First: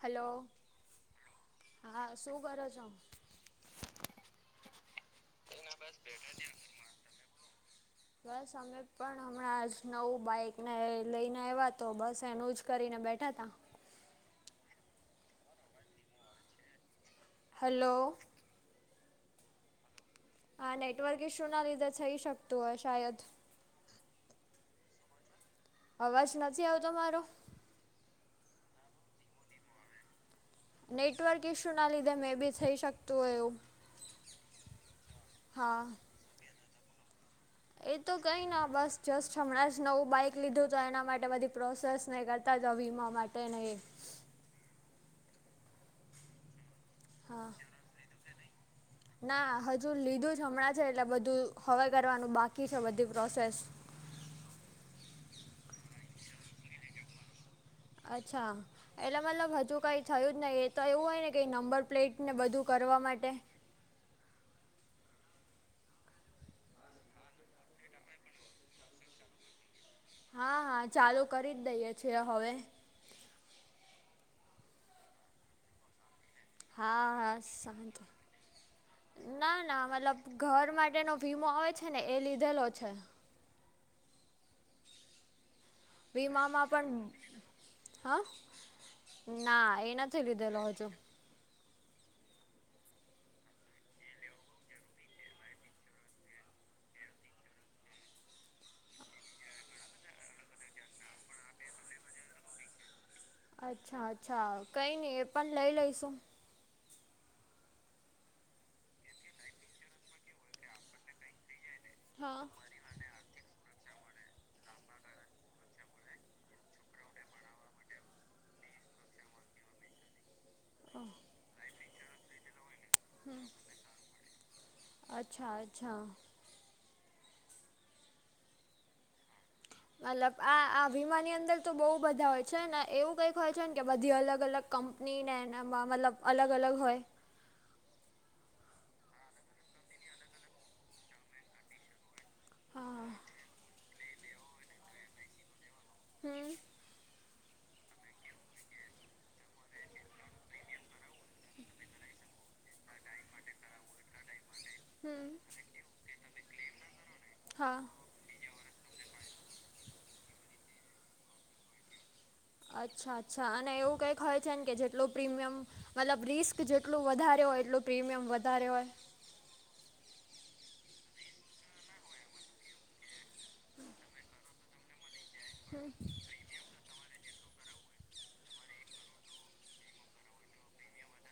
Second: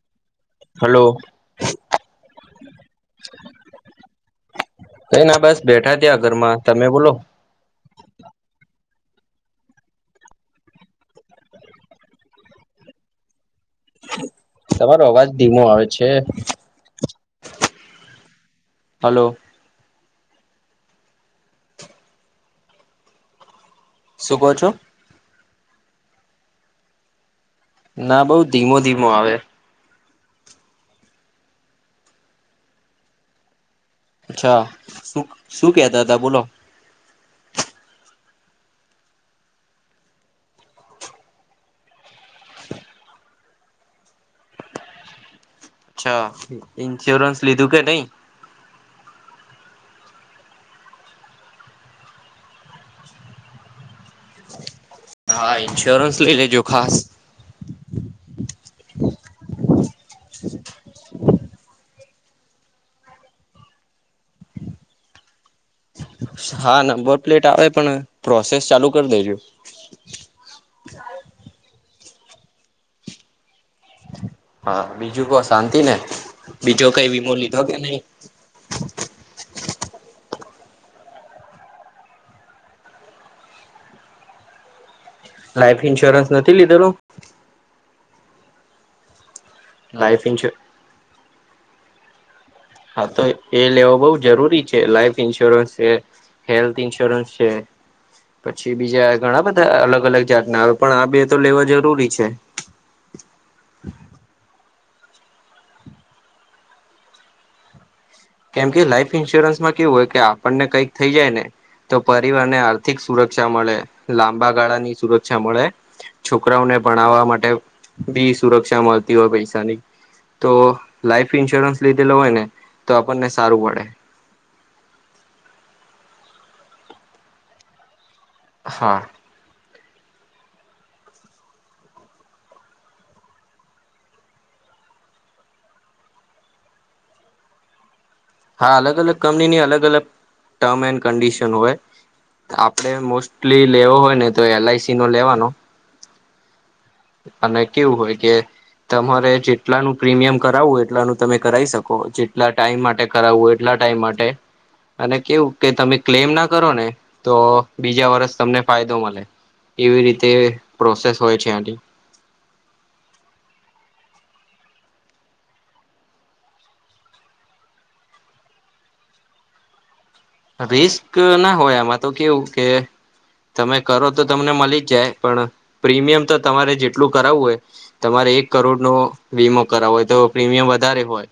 હાલો, hello હા શું કરો છો? [inaudible] કઈ ના બસ બેઠા ત્યાં ઘરમાં તમે બોલો બસ અમે પણ હમણાં જ નવું બાઈકને લઈને આવ્યા તો બસ એનું જ કરીને બેઠા હતા તમારો અવાજ ધીમો આવે છે હલો હલો હા નેટવર્ક શું ના લીધે થઈ શકતું હોય શાયદ શું ક છ અવાજ નથી આવતો મારો ના બઉ ધીમો ધીમો આવે નેટવર્ક ઈસ્યુના લીધે મેં બી થઈ શકતું એવું અચ્છા શું શું હા. કતા હતા બોલો એ તો કઈ ના બસ જસ્ટ હમણાં જ નવું બાઈક લીધું તો એના માટે બધી પ્રોસેસ નહી કર તાજા વીમા માટે નહીં અચ્છા ઇન્સ્યોરન્સ લીધું કે નઈ તે નહી [inaudible] ના હજુ લીધું જ હમણાં છે એટલે બધું હવે કરવાનું બાકી છે બધી પ્રોસેસ હા ન્શ્યોરન્સ લઇ લેજો ખાસ અચ્છા. એટલે મતલબ હજુ કઈ થયું જ નહી એ તો એવું હોય ને કેઈ નંબર પ્લેટ ને બધું કરવા માટે. હા નંબર પ્લેટ આવે પણ પ્રોસેસ ચાલુ કરી દેજો. હા હા ચાલુ કરી જ દઈએ છેએ હવે. હા બીજું કો શાંતિ ને બીજો કઈ હા વીમો હા લીધો કે શાંત નહી. ના ના મતલબ ઘર માટેનો વીમો આવે છે ને એ લીધેલો છે. લાઈફ [inaudible] ઇન્સ્યોરન્સ નથી વીમામાં લીધેલો પણ. હા [inaudible] ના એ લાઈફ નથી ઇન્સ્યોર લીધેલો હજુ. હા તો એ લેવો બહ જરૂરી છે લાઈફ ઈન્સ્યોરન્સ છે હેલ્થ ઈન્સ્યોરન્સ છે. પછી બીજા ઘણા બધા અલગ અલગ જાતના આવે પણ આ બે તો લેવા જરૂરી છે. અચ્છા અચ્છા કઈ નઈ એ પણ લઈ લઈશું. કેમ કે લાઈફ ઈન્સ્યોરન્સમાં કેવું હોય કે આપણને કઈક થઈ જાય ને તો હા પરિવારને. આર્થિક સુરક્ષા મળે લાંબા ગાળા ની સુરક્ષા મળે. છોકરાઓને ભણાવવા માટે બી સુરક્ષા મળતી હોય પૈસાની. તો લાઈફ ઈન્સ્યોરન્સ લીધેલો હોય ને તો આપણને સારું પડે. અચ્છા અચ્છા. હા. મતલબ આ આ વીમાની અંદર તો બહુ બધા હોય છે ને એવું કંઈક હોય છે કે બધી અલગ અલગ. કંપનીને એનામાં મતલબ અલગ અલગ હોય. હા અલગ અલગ કંપનીની અલગ અલગ ટર્મ એન્ડ કન્ડિશન હોય. આપડે હા મોસ્ટલી લેવો હોય ને તો એલઆઈસી નો લેવાનો. હમ. અને કેવું હોય કે તમારે જેટલાનું પ્રીમિયમ કરાવુંય એટલાનું તમે. કરાવ શકો જેટલા ટાઈમ માટે કરાવવુંય એટલા ટાઈમ માટે. અને હમ કેવું કે તમે ક્લેમ ના કરો ને તો હા બીજા વરષ તમને ફાયદો મળે. એવી રીતે પ્રોસેસ હોય છે આની. અચ્છા અચ્છા અને એવું કઈક હોય છેને કે જેટલું પ્રીમિયમ. મતલબ રિસ્ક જેટલું વધારે હોય એટલું પ્રીમિયમ વધારે હોય. રિસ્ક ના હોય આમાં તો કેવું કે. તમે કરો તો તમને મળી જ જાય પણ પ્રીમિયમ તો તમારે જેટલું કરાવવું હોય. તમારે એક કરોડ નો વીમો કરાવો હોય તો પ્રીમિયમ વધારે હોય.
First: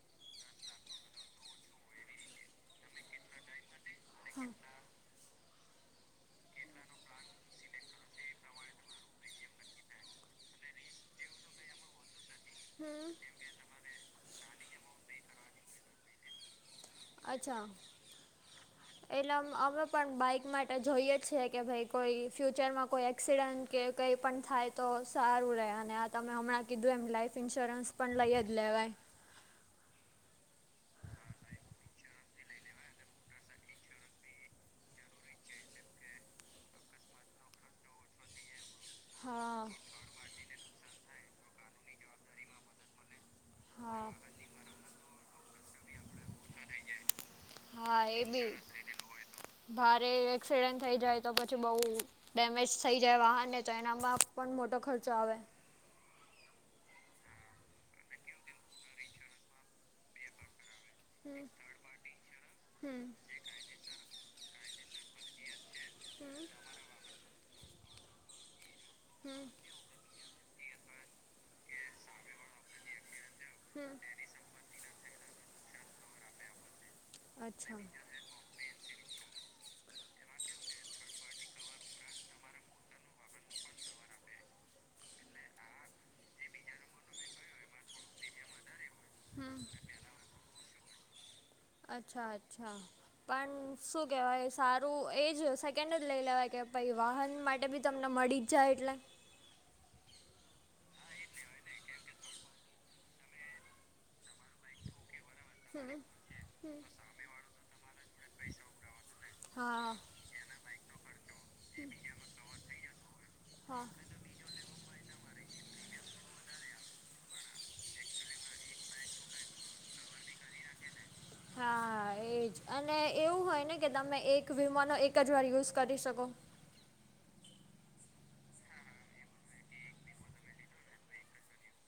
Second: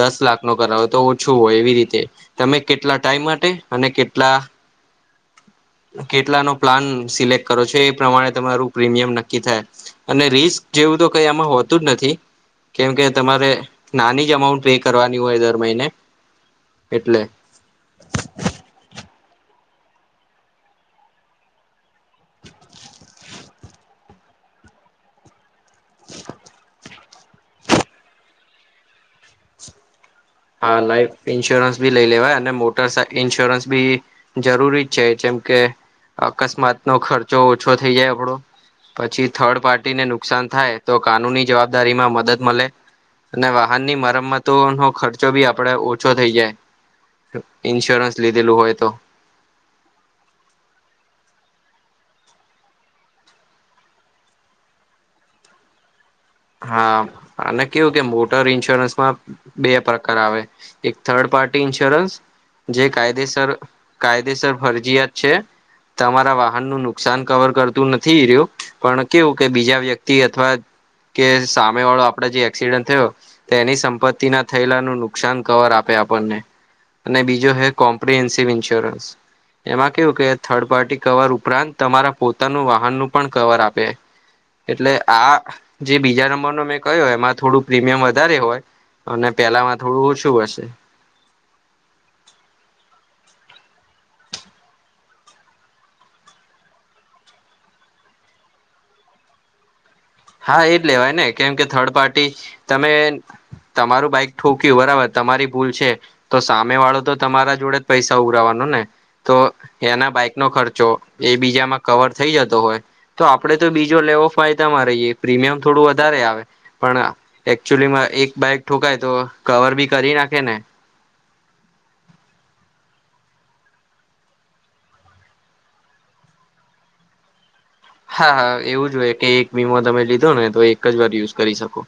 દસ લાખ નો કરાવો તો ઓછું હોય એવી રીતે તમે કેટલા ટાઈમ માટે અને કેટલા. કેટલા નો પ્લાન સિલેક્ટ કરો છો એ પ્રમાણે તમારું પ્રીમિયમ નક્કી થાય. અને રિસ્ક જેવું તો કઈ આમાં હોતું જ નથી. કેમ કે હમ તમારે નાની જ અમાઉન્ટ પે કરવાની હોય દર મહિને એટલે. અચ્છા. એટલે અ અમે પણ બાઈક માટે જોઈએ જ છીએ કે ભાઈ કોઈ ફ્યુચરમાં કોઈ એક્સિડન્ટ. કે કંઈ પણ થાય તો સારું રહે અને આ તમે હમણાં કીધું એમ લાઇફ ઇન્સ્યોરન્સ પણ લઈ જ લેવાય. હા લાઈફ ઈન્સ્યોરન્સ ભી લઇ લેવાય અને મોટા ઇન્સ્યોરન્સ બી. જરૂરી જ છે જેમ કે અકસ્માત નો ખર્ચો ઓછો થઇ જાય આપડો. પછી થર્ડ હા પાર્ટી ને. નુકસાન થાય તો કાનૂની જવાબદારી માં મદદ મળે અને વાહનની હા મરમતોનો ખર્ચ. બી આપડે ઓછો થઈ જાય હા ઇન્સ્યોરન્સ એ બી લીધેલું હોય તો. ભારે એક્સિડેન્ટ થઈ જાય તો પછી બઉ. ડેમેજ થઈ જાય વાહનને તો એનામાં પણ મોટો ખર્ચો આવે. હા અને કેવું કે મોટર ઇન્સ્યોરન્સમાં બે પ્રકાર આવે. એક થર્ડ હમ પાર્ટી ઇન્સ્યોરન્સ જે હમ કાયદેસર કાયદેસર ફરજીયાત છે. તમારા વાહન નું નુકસાન કવર કરતું નથી ઈ રહ્યું પણ કેવું હમ કે બીજા વ્યક્તિ અથવા. કે સામે વાળો આપડે જે એક્સિડન્ટ થયો તો એની હમ સંપત્તિ ના. થયેલા ન નુકસાન કવર આપે આપણને અને બીજો હ અચ્છા કોમ્પન્સિવ ઇન્સ્યોરન્સ. એમાં કેવું કે થર્ડ પાર્ટી કવર ઉપરાંત તમારા પોતાનું વાહનનું પણ કવર આપે. એટલે આ જે બીજા નંબર ન મેં કહ્યો એમાં થોડું પ્રીમિયમ વધારે હોય. અને હમ પેલા માં થોડું ઓછું હશે. અચ્છા અચ્છા પણ શું કહેવાય સારું એ જ સેકન્ડ જ લઈ લેવાય કે ભાઈ વાહન માટે બી તમને મળી જ. જાય એટલે. હા એજ લેવાય ને કેમ કે થર્ડ પાર્ટી તમે તમારું બાઈક ઠોક્યું બરાબર તમારી ભૂલ છે. તો સામે વાળો તો તમારા જોડે જ પૈસા ઉઘરાવાનો ને તો હા એના બાઈક નો ખર્ચો એ બીજામાં કવર થઈ જતો હોય તો આપડે તો હા બીજો લેવો ફાયદામાં રહીએ. પ્રીમિયમ થોડું વધારે આવે. પણ એકચુલી માં એક બાઈક ઠોકાય તો કવર બી કરી નાખે ને. હા એજ અને એવું હોય ને કે તમે એક વિમાનો એક જ વાર યુઝ કરી શકો. હા હા એવું જ હોય કે એક વીમો તમે લીધો ને તો એક જ વાર યુઝ કરી શકો.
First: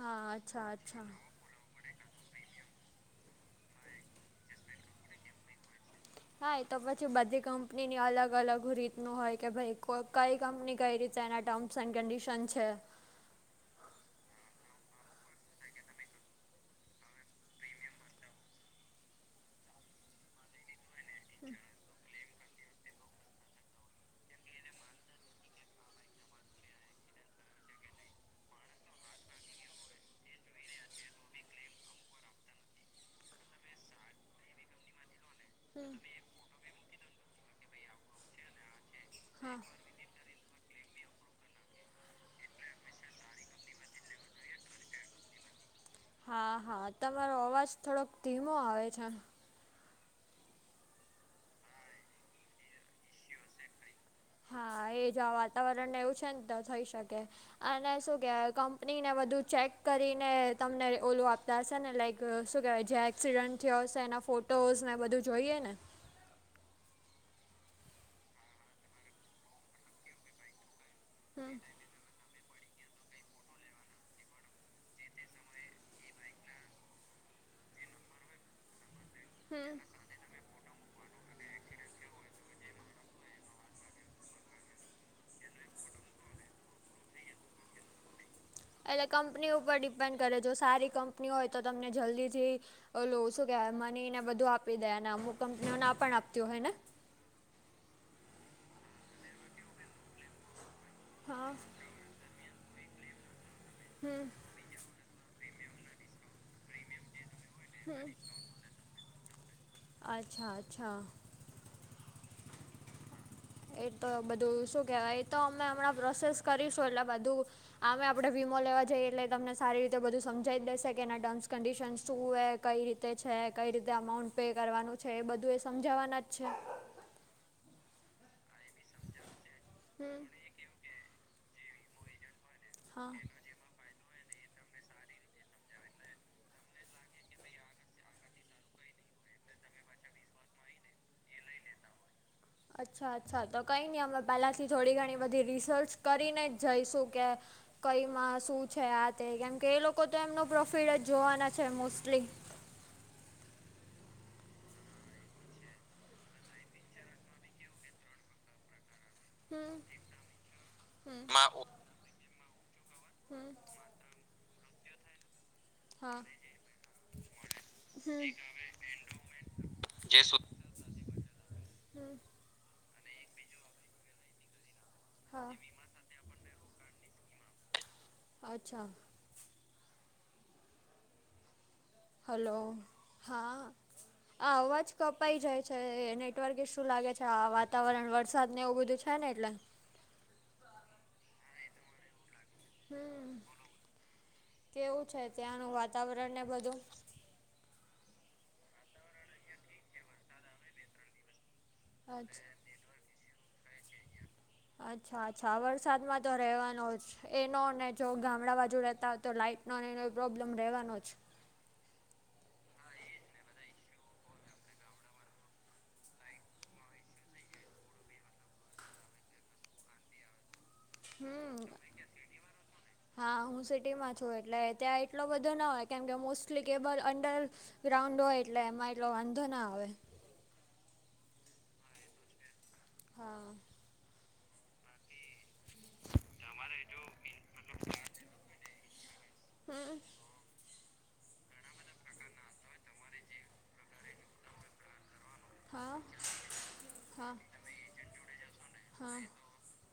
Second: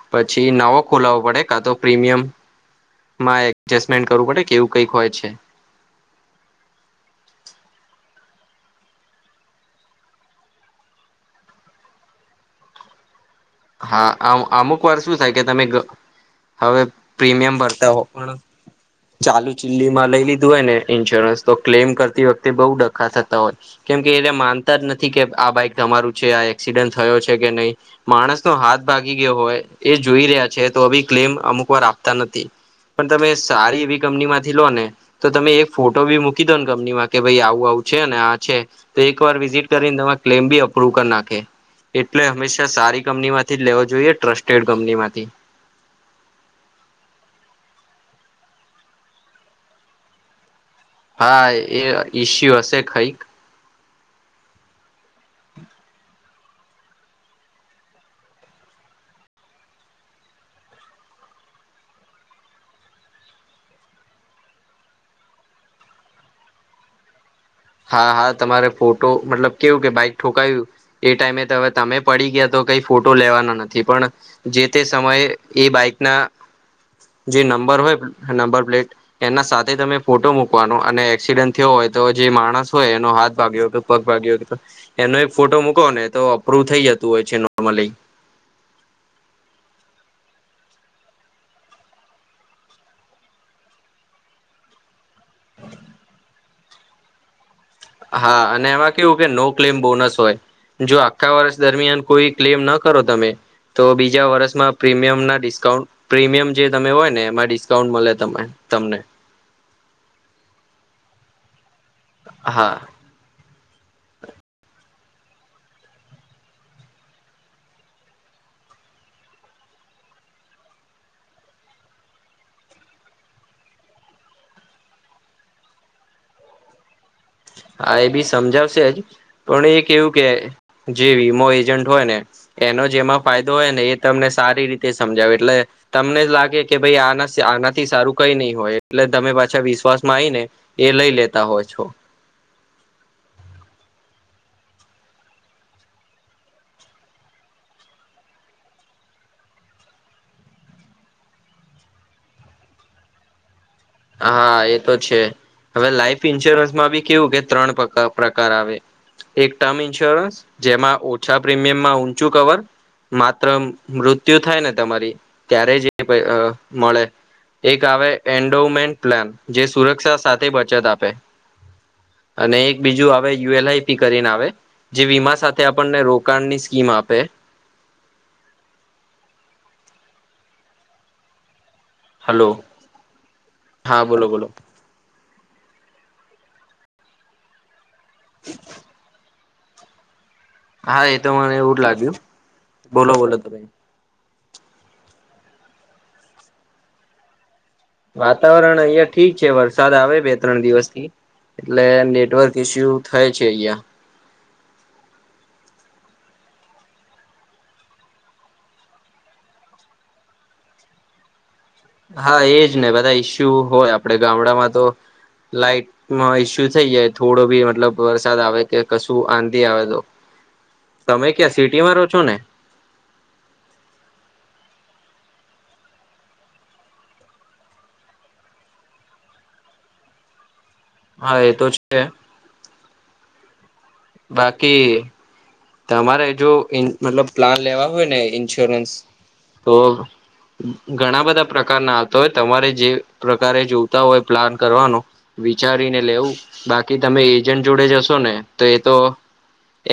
હા પછી અચ્છા નવો અચ્છા ખોલાવો પડે. કા તો પ્રીમિયમ માં એડજેસ્ટમેન્ટ કરવું પડે કેવું કઈક હોય છે. હા એ તો પછી બધી કંપનીની અલગ અલગ રીતનું હોય કે ભાઈ કઈ કંપની કઈ રીત. એના ટર્મ્સ એન્ડ કન્ડિશન છે. હા અ અમુક વાર શું થાય કે તમે હવે પ્રીમિયમ ભરતા હો પણ ચાલુ ચિલ્લી માં લઈ લીધું હોય ને ઇન્સ્યોરન્સ તો ક્લેમ કરતી વખતે બહુ ડ્ખા થતા હોય કેમકે એને માનતા જ નથી કે આ બાઈક તમારું છે આ એક્સિડન્ટ થયો છે કે નહીં. માણસ નો હાથ ભાગી ગયો હોય એ જોઈ રહ્યા છે તો અભી ક્લેમ અમુક વાર આપતા નથી. પણ તમે સારી એવી કંપની માંથી લો ને તો તમે એક હમ. ફોટો ભી મૂકી દો ને કંપનીમાં કે ભાઈ આવું આવું છે ને આ છે. તો એક વાર હા વિઝિટ કરીને તમા ક્લેમ બી અપ્રુવ કરી નાખે એટલે હંમેશા સારી કંપની માંથી લેવો જોઈએ ટ્રસ્ટેડ કંપની માંથી હા હા તમારો અવાજ થોડોક ધીમો આવે છે. હા એ ઈસ્યુ હશે કઈક. હા એજ વાતાવરણ ને એવું છે ને તો થઈ શકે. અને શું કેવાય કંપનીને બધુ ચેક કરીને તમને ઓલું આપ તશે ને લાઈક શું કહેવાય જે્યાં એક્સિડન્ટ થયો હશે એના ફોટોઝ એ બધું જોઈએ ને હા હા તમારે ફોટો મતલબ કેવું કે બાઈક ઠોકાવ્યું. એ ટાઈમે હમ તો હવે તમે પડી ગયા તો કઈ ફોટો લેવાના નથી પણ જે તે સમયે એ બાઈક ના જે નંબર હોય નંબર પ્લેટ એના હમ સાથે તમે ફોટો મૂકવાનો અને એક્સિડન્ટ થયો હોય તો જે માણ માણસ હોય એનો હાથ ભાગ્યો હતો પગ ભાગ્યો હતો એનો એક ફોટો મૂકો ને તો અપ્રુવ થઈ જતું હોય છે નોર્મલી એટલે કંપની ઉપર ડિપેન્ડ કરે જો સારી કંપની હોય તો તમને જલ્દીથી હલો શું કેવાય મની ને બધું આપી દે ને અમુક કંપનીઓ ના પણ આપતી હોય ને હા અને એમાં કેવું કે નો ક્લેમ બોનસ હોય. જો આખા હા વર્ષ દરમિયાન કોઈ ક્લેમ ના કરો તમે તો બીજા હમ વર્ષમાં પ્રીમિયમના ડિસ્કાઉન્ટ પ્રીમિયમ જે તમે હોય ને એમાં ડિસ્કાઉન્ટ હમ મળે તમે તમને અચ્છા અચ્છા હા. એ તો બધું શું કહેવાય એ તો અમે હમણાં પ્રોસેસ કરીશું એટલે બધું આમે આપણે વીમો લેવા જઈએ એટલે તમને સારી રીતે બધું સમજાવી જ દેશે કે એના ટર્મ્સ કન્ડિશનસ શું હે કઈ રીતે છે કઈ રીતે અમાઉન્ટ પે કરવાનું છે એ બધું એ સમજાવવાના જ છે. હા એ બી સમજાવશેજ પણ એ એવું હમ કે જે વીમો એજન્ટ હોય ને એનો હા જેમાં ફાયદો તો હોય ને એ તમને સારી રીતે સમજાવે એટલે તમને જ લાગે કે ભાઈ આના આનાથી સારું કઈ નહી હોય એટલે તમે પાછા વિશ્વાસમાં આવી ને. એ લઈ લેતા હોય છો. અચ્છા અચ્છા તો કંઈ નહીં અમે પહેલાંથી થોડી ઘણી બધી રિસર્ચ કરીને જ જઈશું કે. કઈમાં શું છે આ તે કેમકે એ લોકો તો એમનો પ્રોફિટ જ જોવાના છે મોસ્ટલી. હા એ તો છે હવે લાઈફ ઈન્સ્યોરન્સમાં બી કેવું કે ત્રણ પ્રકાર આવે એક હમ ટર્મ ઇન્સ્યોરન્સ જેમાં ઓ હમ ઓછા પ્રીમિયમમાં ઊંચું કવર માત્ર હમ મૃત્યુ થાય ને તમારી ત્યારે જ એ પહિ હા મળે એક આવે એન્ડ હમ ઈમ્પ્રુવમેન્ટ પ્લાન જે સુરક્ષા જે સુ સાથે બચત આપે. હમ અને એક બીજું આવે યુ એલઆઈ પી કરીને આવે જે વીમા હા સાથે આપણને રો કાણ ની સ્કીમ આપે. અચ્છા. હલો હા હા બોલો બોલો આ અવાજ કપાઈ જાય છે નેટવર્ક ઈશું લાગે છે આ વાતાવરણ વરસાદ ને એવું બધું છે ને એટલે હા એ તો મને એવું જ લાગ્યું બોલો હમ બોલો તો ભાઈ કેવું છે ત્યાંનું વાતાવરણને બધું વાતાવરણ અહીંયા ઠીક છે વરસાદ આવે બે ત્રણ દિવસથી એટલે નેટવર્ક ઈસ્યુ થાય છે અહિયાં અચ્છા અચ્છા વરસાદમાં તો રહેવાનો જ એનો જો ગામડા બાજુ રહેતા હોય તો લાાઈટ નો એનો પ્રોબ્લેમ રહેવાનો જ હા એજ ને બધા ઈશ્યુ હોય આપણેે ગામડામાં તો લાઈટ માં ઈસ્યુ થઈ જાય થોડો બી મતલબ વરસાદ આવે કે કશું આંધી આવે તો તમે ક્યાં હમ્મ. સિટીમાં રહો છો ને હા હું સિટીમાં છું એટલે ત્યાં એટલો બધો ન હોય કેમ કે મોસ્ટલી કેબલ અંડર ગ્રાઉન્ડ હોય એટલે એમાં એટલો વાંધો ના આવે. હા એ તો છે. હા. બાકી તમારે જો મતલબ પ્લાન લેવા હોય ને ઇન્સ્યોરન્સ હમ તો ઘણા બધા પ્રકારના આવતા હોય તમારે જે પ્રકારે જોવતા હોય પ્લાન કરવાનો હા વિચારીને લેવું બાકી તમે હા હા એજન્ટ જોડે જશો ને તો એ તો હા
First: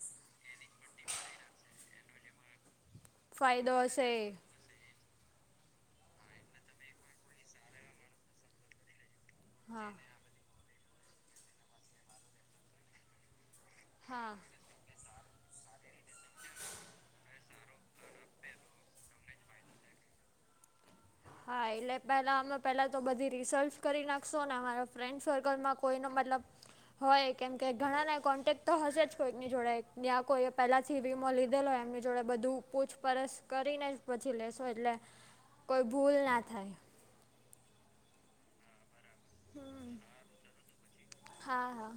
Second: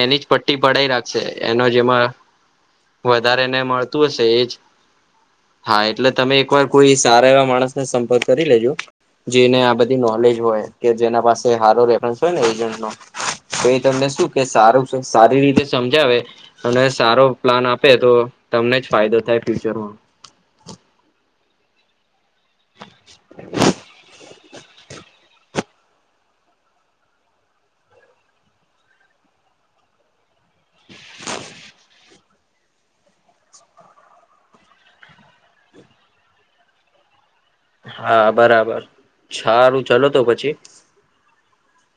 એની જ પટ્ટી ભડાઈ રાખશે એનો જેમાં વધારે ને ફાયદો મળતું એ હશે એજ. હા એટલે તમે એકવાર કોઈ સારા એવા માણસને સંપર્ક કરી લેજો. જેને આ હા બધી નોલેજ હોય કે જેના પાસે સારો રેફરન્સ હોય ને એજન્ટ નો. તો એ તમને શું હા કે સારું છે સારી રીતે સમજાવે અને સારો પ્લાન આપે તો તમને જ ફાયદો થાય ફ્યુચરમાં. હા એટલે પેલા અમે પેલા તો બધી રિસર્ચ કરી નાખશો ને અમારા ફ્રેન્ડ સર્કલમાં કોઈનો મતલબ હોય કેમ કે ઘણાના કોન્ટેક તો હશે જ કોઈકની જોડે ત્યાં કોઈ પહેલાંથી વીમો લીધેલોય એમની જોડે બધું પૂછપરછ કરીને જ પછી લેશો એટલે કોઈ ભૂલ ના થાય. હા બરાબર સારું ચલો તો પછી. હા હા.